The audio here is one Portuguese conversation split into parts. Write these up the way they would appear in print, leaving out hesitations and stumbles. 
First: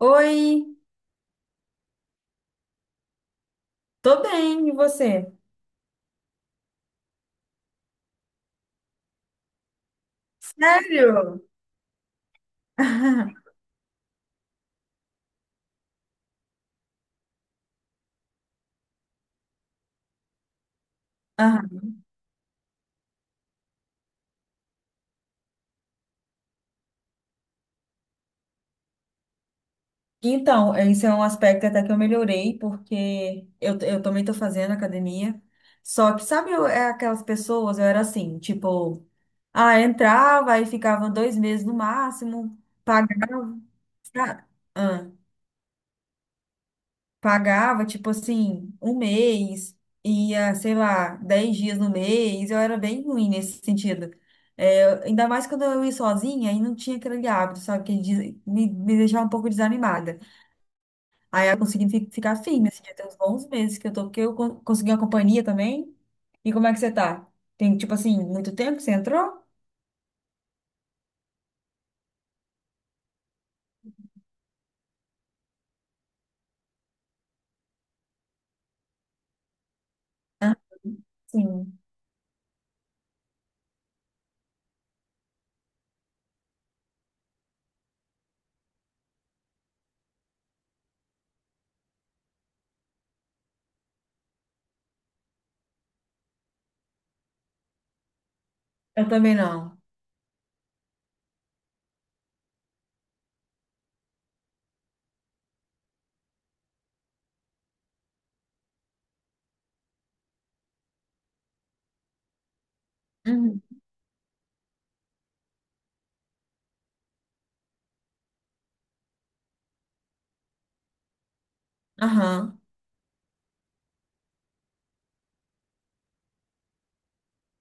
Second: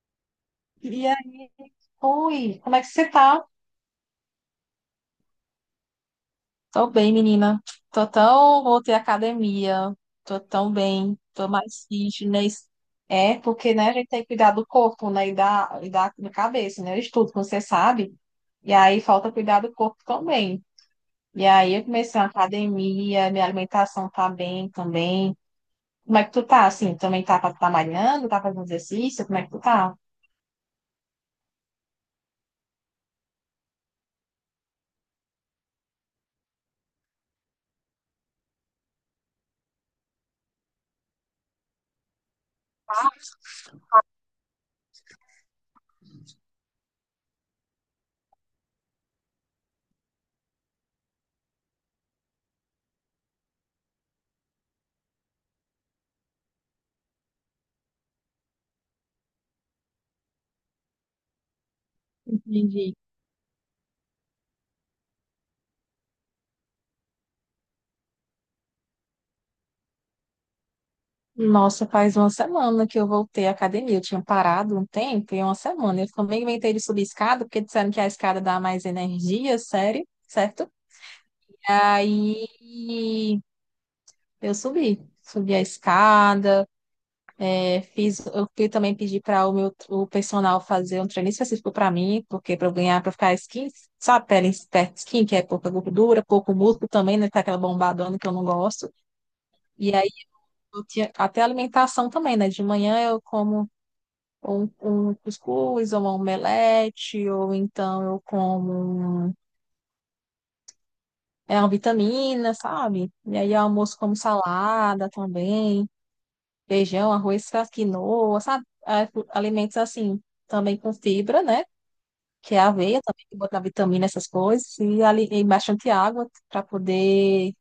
Oi, E aí, oi, como é que você tá? tô bem, e você? Tô bem, menina. Tô tão, voltei à academia. Tô tão bem, Sério? tô mais fitness. É, porque, né, a gente tem que cuidar do corpo, né, da cabeça, né? Eu estudo, como você sabe. E aí falta cuidar do corpo também. E Ah, aí eu comecei a academia, minha alimentação tá bem também. Como é que tu tá, assim? Também tá malhando? Tá fazendo exercício? Como é que tu tá? então, esse é um aspecto até que eu melhorei, porque eu também tô fazendo academia. Só que, sabe, é aquelas pessoas, eu era assim, tipo, ah, entrava e ficava 2 meses no máximo, pagava. Sabe? Ah. Pagava, tipo assim, 1 mês, ia, sei lá, 10 dias no mês, eu era bem ruim nesse sentido. É, ainda mais quando eu ia sozinha e não tinha aquele hábito, sabe, que me deixava um pouco desanimada. Aí eu consegui ficar firme, assim, Entendi. até uns bons meses que eu tô, porque eu consegui uma companhia também. E como é que você tá? Tem, tipo assim, muito tempo que você entrou? Nossa, faz uma semana que eu voltei à academia. Eu tinha parado um tempo e uma semana. Eu também inventei de subir escada, porque disseram que a escada dá mais energia, sério, certo? Sim. Aí eu subi. Subi a escada, é, fiz, eu fui também pedir para o personal fazer um treino específico para mim, porque para eu ganhar, para ficar skin, sabe, pele esperta skin, que é pouca gordura, pouco músculo também, né? Tá aquela bombadona que eu não gosto. Eu também não. E aí eu tinha até alimentação também, né? De manhã eu como um cuscuz, ou uma omelete, ou então eu como é uma vitamina, sabe? E aí Uhum. almoço como salada também, feijão, arroz, faz quinoa, sabe? Ah, alimentos assim, também com fibra, né? Que é Aham. aveia também, que botar vitamina, essas coisas, e, ali, e bastante água para poder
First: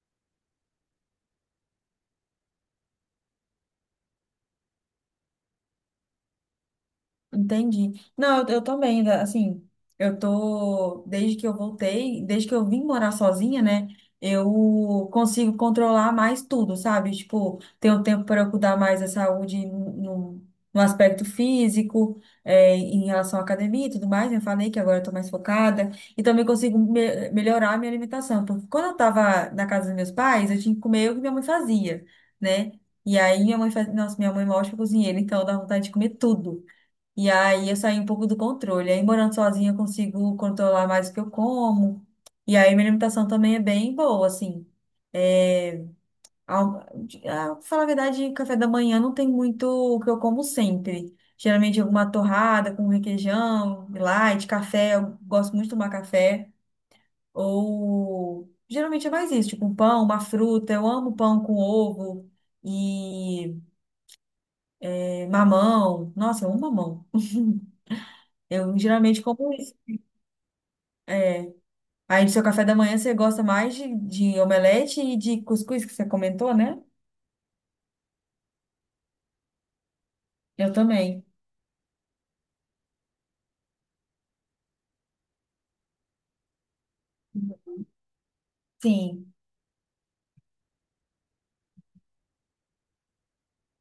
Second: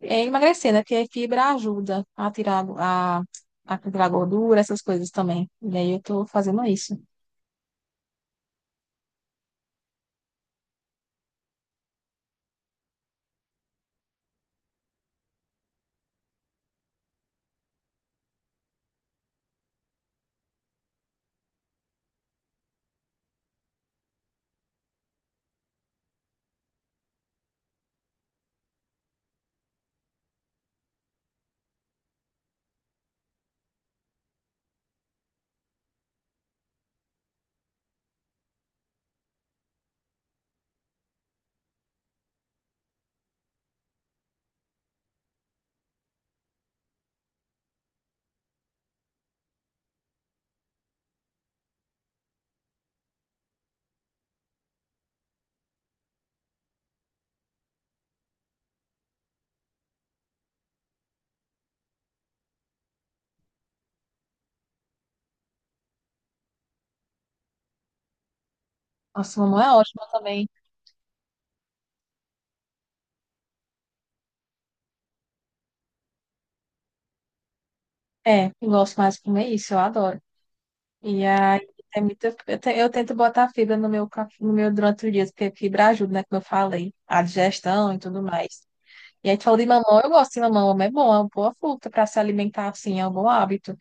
emagrecer, né? Porque a fibra ajuda a tirar a tirar gordura, essas coisas também. E aí eu tô fazendo isso. Entendi. Não, eu também, assim, eu tô, desde que eu voltei, desde que eu vim morar sozinha, né, eu consigo controlar mais tudo, sabe? Tipo, tenho tempo para eu cuidar mais da saúde no aspecto físico, é, em relação à academia e tudo mais, né? Eu falei que agora eu tô mais focada, e também consigo melhorar a minha alimentação, porque quando eu tava na casa dos meus pais, eu tinha que comer o que minha mãe fazia, né? E aí minha mãe fazia, nossa, minha mãe é uma ótima cozinheira, então dá vontade de comer tudo. E aí eu saí um pouco do controle. Aí morando sozinha eu consigo controlar mais o que eu como. E aí minha alimentação também é bem boa, assim. É, ah, pra falar a verdade, café da manhã não tem muito o que eu como sempre. Geralmente alguma torrada com requeijão, light, café. Eu gosto muito de tomar café. Ou geralmente é mais isso, tipo um pão, uma fruta. Eu amo pão com ovo e mamão. Nossa, eu amo mamão. Eu geralmente Nossa, como mamãe é isso. ótima também. É. Aí, do seu café da manhã, você gosta mais de omelete e de cuscuz, que você comentou, né? É, eu gosto mais de comer isso, eu adoro. Eu também. E aí é muito, eu, eu tento botar fibra no meu, no meu durante o dia, porque fibra ajuda, né? Como eu falei, a digestão e tudo mais. E Sim. aí tu falou de mamão, eu gosto de mamão, mamão é bom, é uma boa fruta para se alimentar assim, é um bom hábito.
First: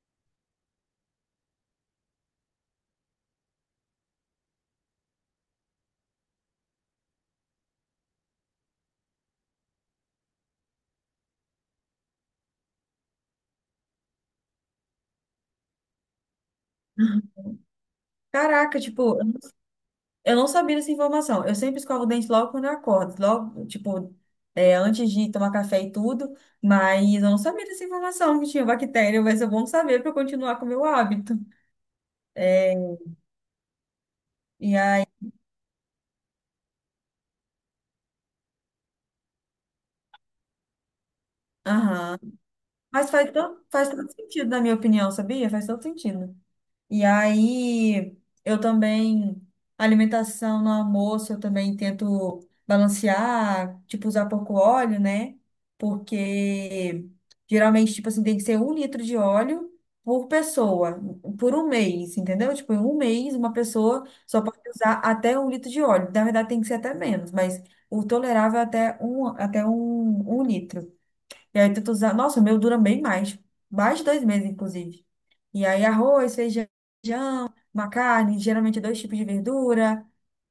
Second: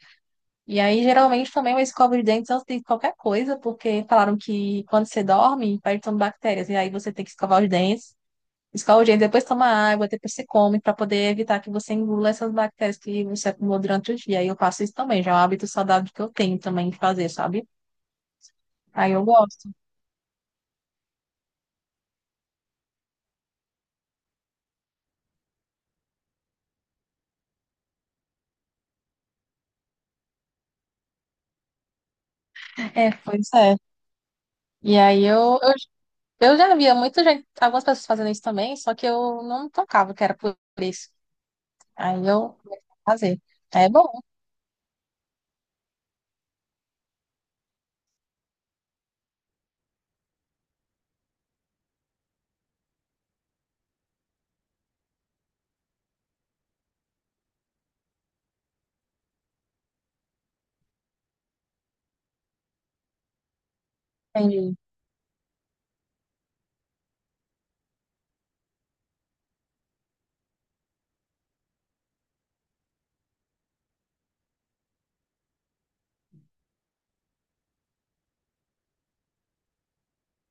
E aí, geralmente, também eu escovo os dentes antes de qualquer coisa, porque falaram que quando você dorme, vai entrando bactérias, e aí você tem que escovar os dentes. Escova o dente, depois toma água, depois você come, para poder evitar que você engula essas bactérias que você acumulou durante o dia. E eu faço isso também, já é um hábito saudável que eu tenho também de fazer, sabe? Caraca, Aí tipo, eu gosto. eu não sabia dessa informação. Eu sempre escovo o dente logo quando eu acordo, logo, tipo, é, antes de tomar café e tudo, mas eu não sabia dessa informação que tinha bactéria, mas é bom saber para continuar com o meu hábito. É, É, pois é. e E aí, aí eu já via muita gente, algumas pessoas fazendo isso também, só que eu não tocava que era por isso. aham. Aí eu comecei Mas a fazer. É faz todo bom, sentido, na minha opinião, sabia? Faz todo sentido. E aí, eu também, alimentação no almoço, eu também tento balancear, tipo, usar pouco óleo, né? Porque geralmente, tipo assim, tem que ser 1 litro de óleo por pessoa, por 1 mês, entendeu? Tipo, em 1 mês, uma pessoa só pode entendi. usar até 1 litro de óleo. Na verdade, tem que ser até menos, mas o tolerável é 1 litro. E aí, tento usar. Nossa, o meu dura bem mais, mais de 2 meses, inclusive. E aí, arroz, feijão uma carne, geralmente dois tipos de verdura,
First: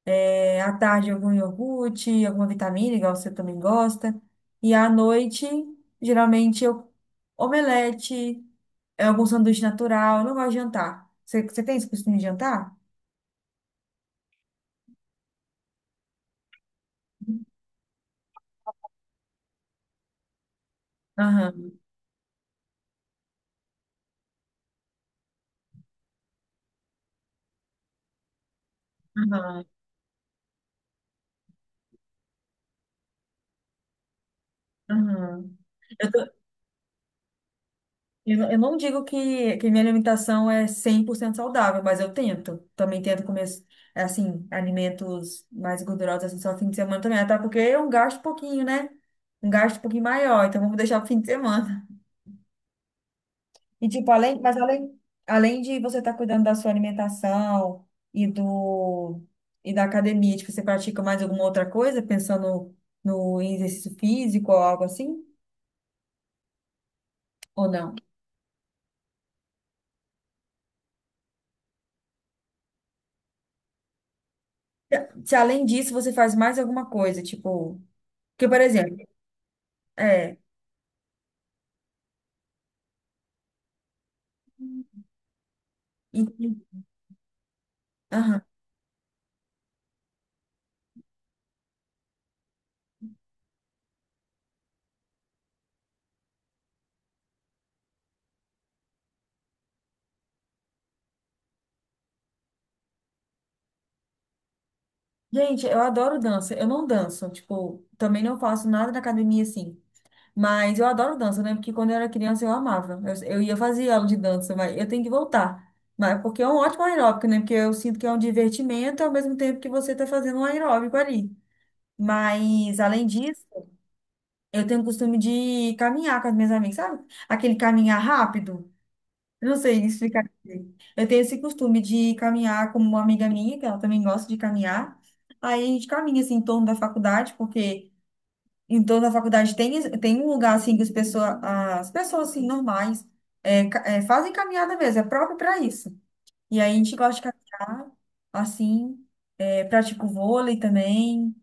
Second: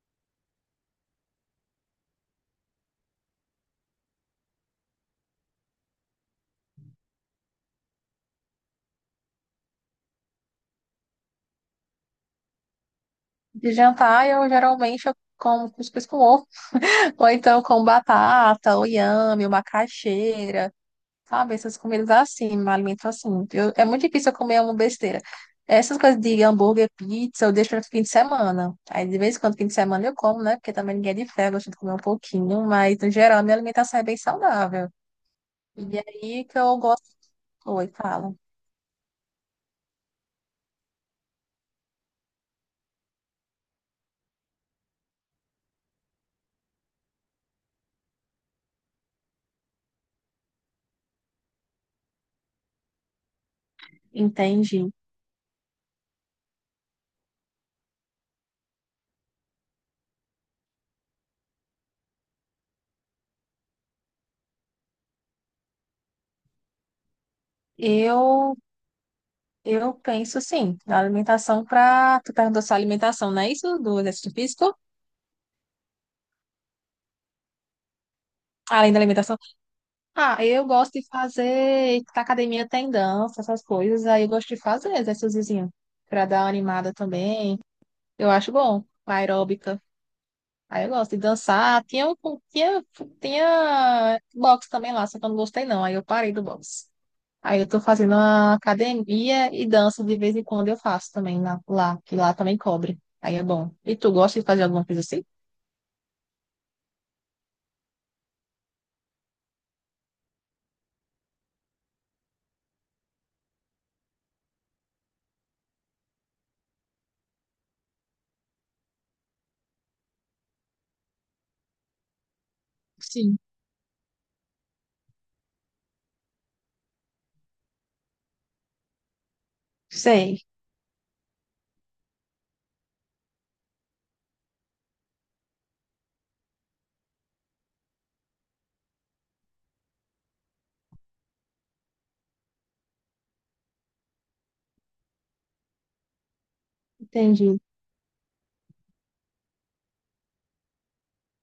é, à tarde algum iogurte, alguma vitamina, igual você também gosta, e à noite, geralmente, omelete, é, algum sanduíche natural, eu não gosto de jantar. Você tem esse costume de jantar? De jantar, eu geralmente eu como cuscuz com ovo, ou então com batata, ou inhame, ou macaxeira. Sabe, Aham, essas comidas assim, me alimento assim. Eu, é muito difícil eu comer uma besteira. Essas coisas de hambúrguer, pizza, eu deixo para fim de semana. Aí, de vez em quando, aham, fim de semana eu como, né? Porque também ninguém é de ferro, eu gosto de comer um pouquinho. Mas, no geral, minha alimentação é bem saudável. aham. E é Eu tô- aí que eu gosto. Oi, fala. eu não digo que minha alimentação é 100% saudável, mas eu tento. Também tento comer, assim, alimentos mais gordurosos, assim, só fim de semana também. Até porque eu gasto um pouquinho, né? Um gasto um pouquinho maior, então vamos deixar pro fim de semana. E, tipo, Entendi. Além de você estar cuidando da sua alimentação e do, e da academia, tipo, você pratica mais alguma outra coisa, pensando no em exercício físico ou algo assim? Ou não? Eu, eu penso, sim, na alimentação para... Tu perguntou sua alimentação, não é isso? Do exercício físico? Se além disso você faz mais alguma coisa, tipo. Porque, por Além exemplo, da alimentação. é. Ah, eu gosto de fazer, na academia tem dança, essas coisas, aí eu gosto de fazer exercíciozinho, pra dar uma Entendi. animada também. Eu Aham. acho bom, aeróbica. Aí eu gosto de dançar. Tinha, tinha boxe também lá, só que eu não gostei não, aí eu parei do boxe. Aí eu tô fazendo uma academia e dança de vez em quando eu faço também lá, que lá também cobre. Aí é bom. E tu gosta de fazer alguma coisa assim? Gente, eu adoro dança. Eu não danço, tipo, também não faço nada na academia assim. Mas eu adoro dança, né? Porque quando eu era criança eu amava. Eu ia fazer aula de dança, mas eu tenho que voltar. Mas porque é um ótimo aeróbico, né? Porque eu sinto que é um divertimento ao mesmo tempo que você está fazendo um aeróbico ali. Mas, além Sim. disso, eu tenho o costume de caminhar com as minhas amigas, sabe? Aquele caminhar rápido. Eu não sei explicar Sei, direito. Eu tenho esse costume de caminhar como uma amiga minha, que ela também gosta de caminhar. Aí a gente caminha assim em torno da faculdade, porque em torno da faculdade tem um lugar assim que as pessoas assim normais é, fazem caminhada mesmo, é próprio para isso. E aí a gente gosta de entendi. caminhar assim, é, pratico vôlei também.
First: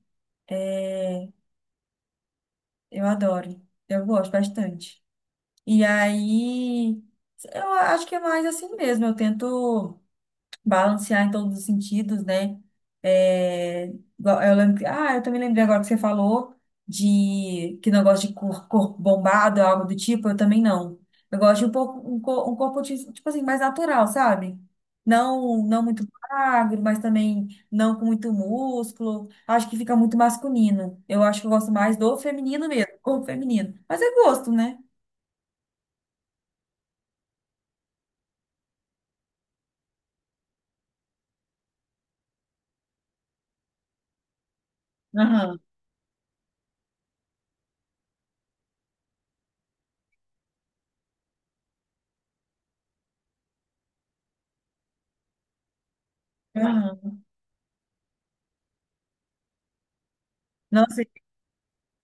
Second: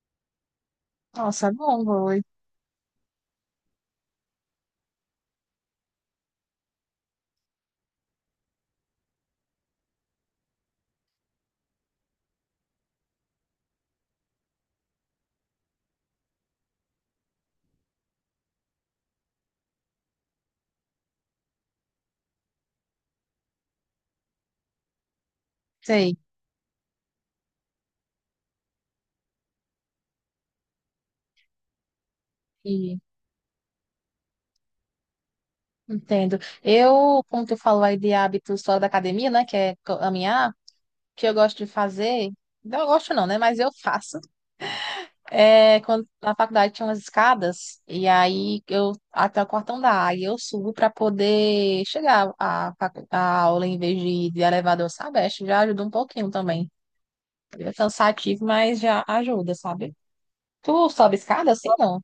é, Nossa, é bom, vou. Eu adoro. Eu gosto bastante. E aí, eu acho que é mais assim mesmo. Eu tento balancear em todos os sentidos, né? É, eu lembro, ah, eu também lembrei agora que você falou de que não gosta de corpo bombado, algo do tipo, eu também não. Eu gosto de um pouco um corpo tipo assim mais natural, sabe? Não, não muito Sei. magro, mas também não com muito músculo. Acho que fica muito masculino. Eu acho que eu gosto mais do feminino mesmo, corpo feminino. Mas é gosto, né? Entendo. Eu, como tu falou aí de hábitos fora da academia, né, que é caminhar, o que eu gosto de fazer, não eu gosto não, né, mas eu faço. Aham, É, quando na faculdade tinha umas escadas, e aí eu, até o quartão da A, e eu subo para poder chegar à, à aula em vez de ir de elevador, sabe? Acho que já ajuda um pouquinho também. aham. É cansativo, mas já ajuda, sabe? Tu Nossa, sobe escada assim, não?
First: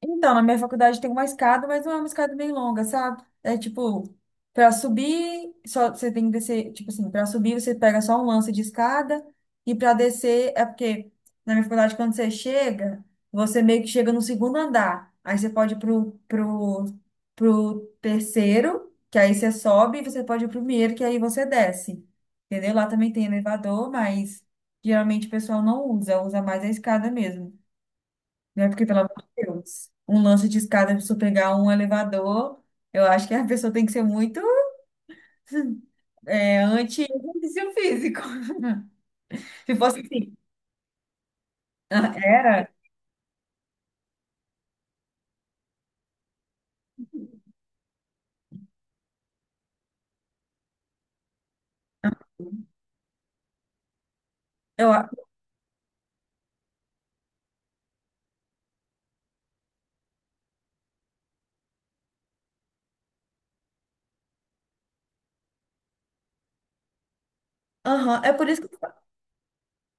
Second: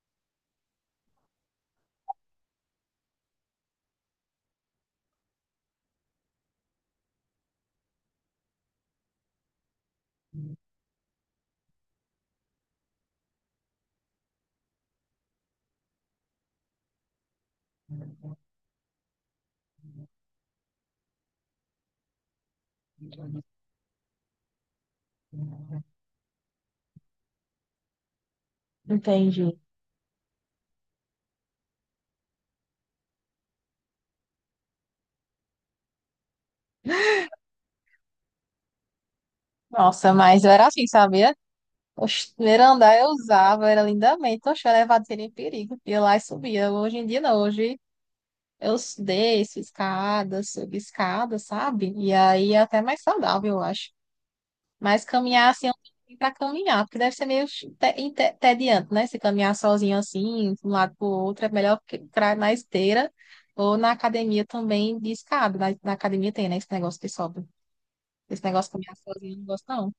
então, na minha faculdade tem uma escada, mas não é uma escada bem longa, sabe? É tipo, para subir, só você tem que descer, tipo assim, para subir você pega só um lance de escada e para descer é porque na minha faculdade quando você chega, você meio que chega no segundo andar. Aí você pode ir pro terceiro, que aí você sobe, e você pode ir pro primeiro, que aí você desce. Entendeu? Lá também tem elevador, mas geralmente o pessoal não usa, usa mais a escada mesmo, né? Porque, pelo amor de Entendi. Deus, um lance de escada, se eu pegar um elevador, eu acho que a pessoa tem que ser muito anti-exercício físico. Se fosse Nossa, assim, mas eu era assim, sabe? ah, Oxe, primeiro era. andar eu usava, era lindamente. Oxe, o elevador seria em perigo. Ia lá e subia. Hoje em dia não, hoje eu desço escada, subo escada, sabe? E aí é até mais saudável, eu acho. Eu, Mas a- caminhar assim, eu não tenho pra caminhar, porque deve ser meio entediante, né? Se caminhar sozinho assim, de um lado pro outro, é melhor que pra, na esteira ou na academia também de escada. Na academia tem, né? Esse negócio que sobe. aham. Esse negócio de caminhar sozinho, eu não gosto não.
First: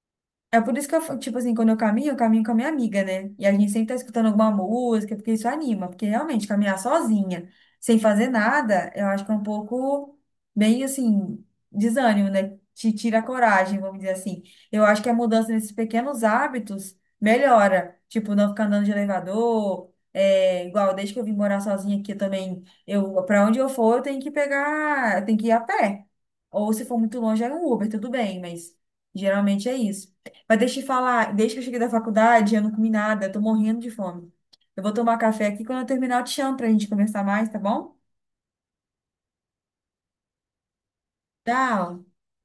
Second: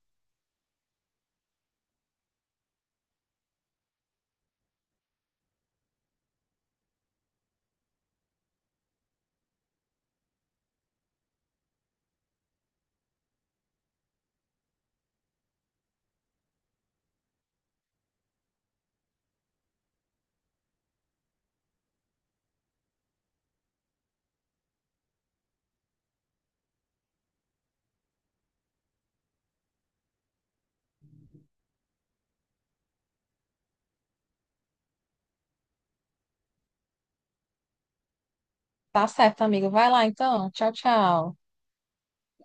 É por isso que eu, tipo assim, quando eu caminho com a minha amiga, né? E a gente sempre tá escutando alguma música, porque isso anima. Porque realmente, caminhar sozinha, sem fazer nada, eu acho que é um pouco, bem assim, desânimo, né? Te tira a coragem, vamos dizer assim. Eu acho que a mudança nesses pequenos hábitos melhora. Tipo, não ficar andando de elevador. É, igual, desde que eu vim morar sozinha aqui eu também, pra onde eu for, eu tenho que pegar, eu tenho que ir a pé. Ou se for muito longe, é um Uber, tudo bem, mas geralmente é isso. Mas deixa eu te falar, desde que eu cheguei da faculdade, eu não comi nada, eu tô morrendo de fome. Eu vou tomar café aqui, quando eu terminar eu te chamo pra gente conversar mais, tá bom? Tá certo, amigo. Vai lá então. Tchau, tchau. Tchau!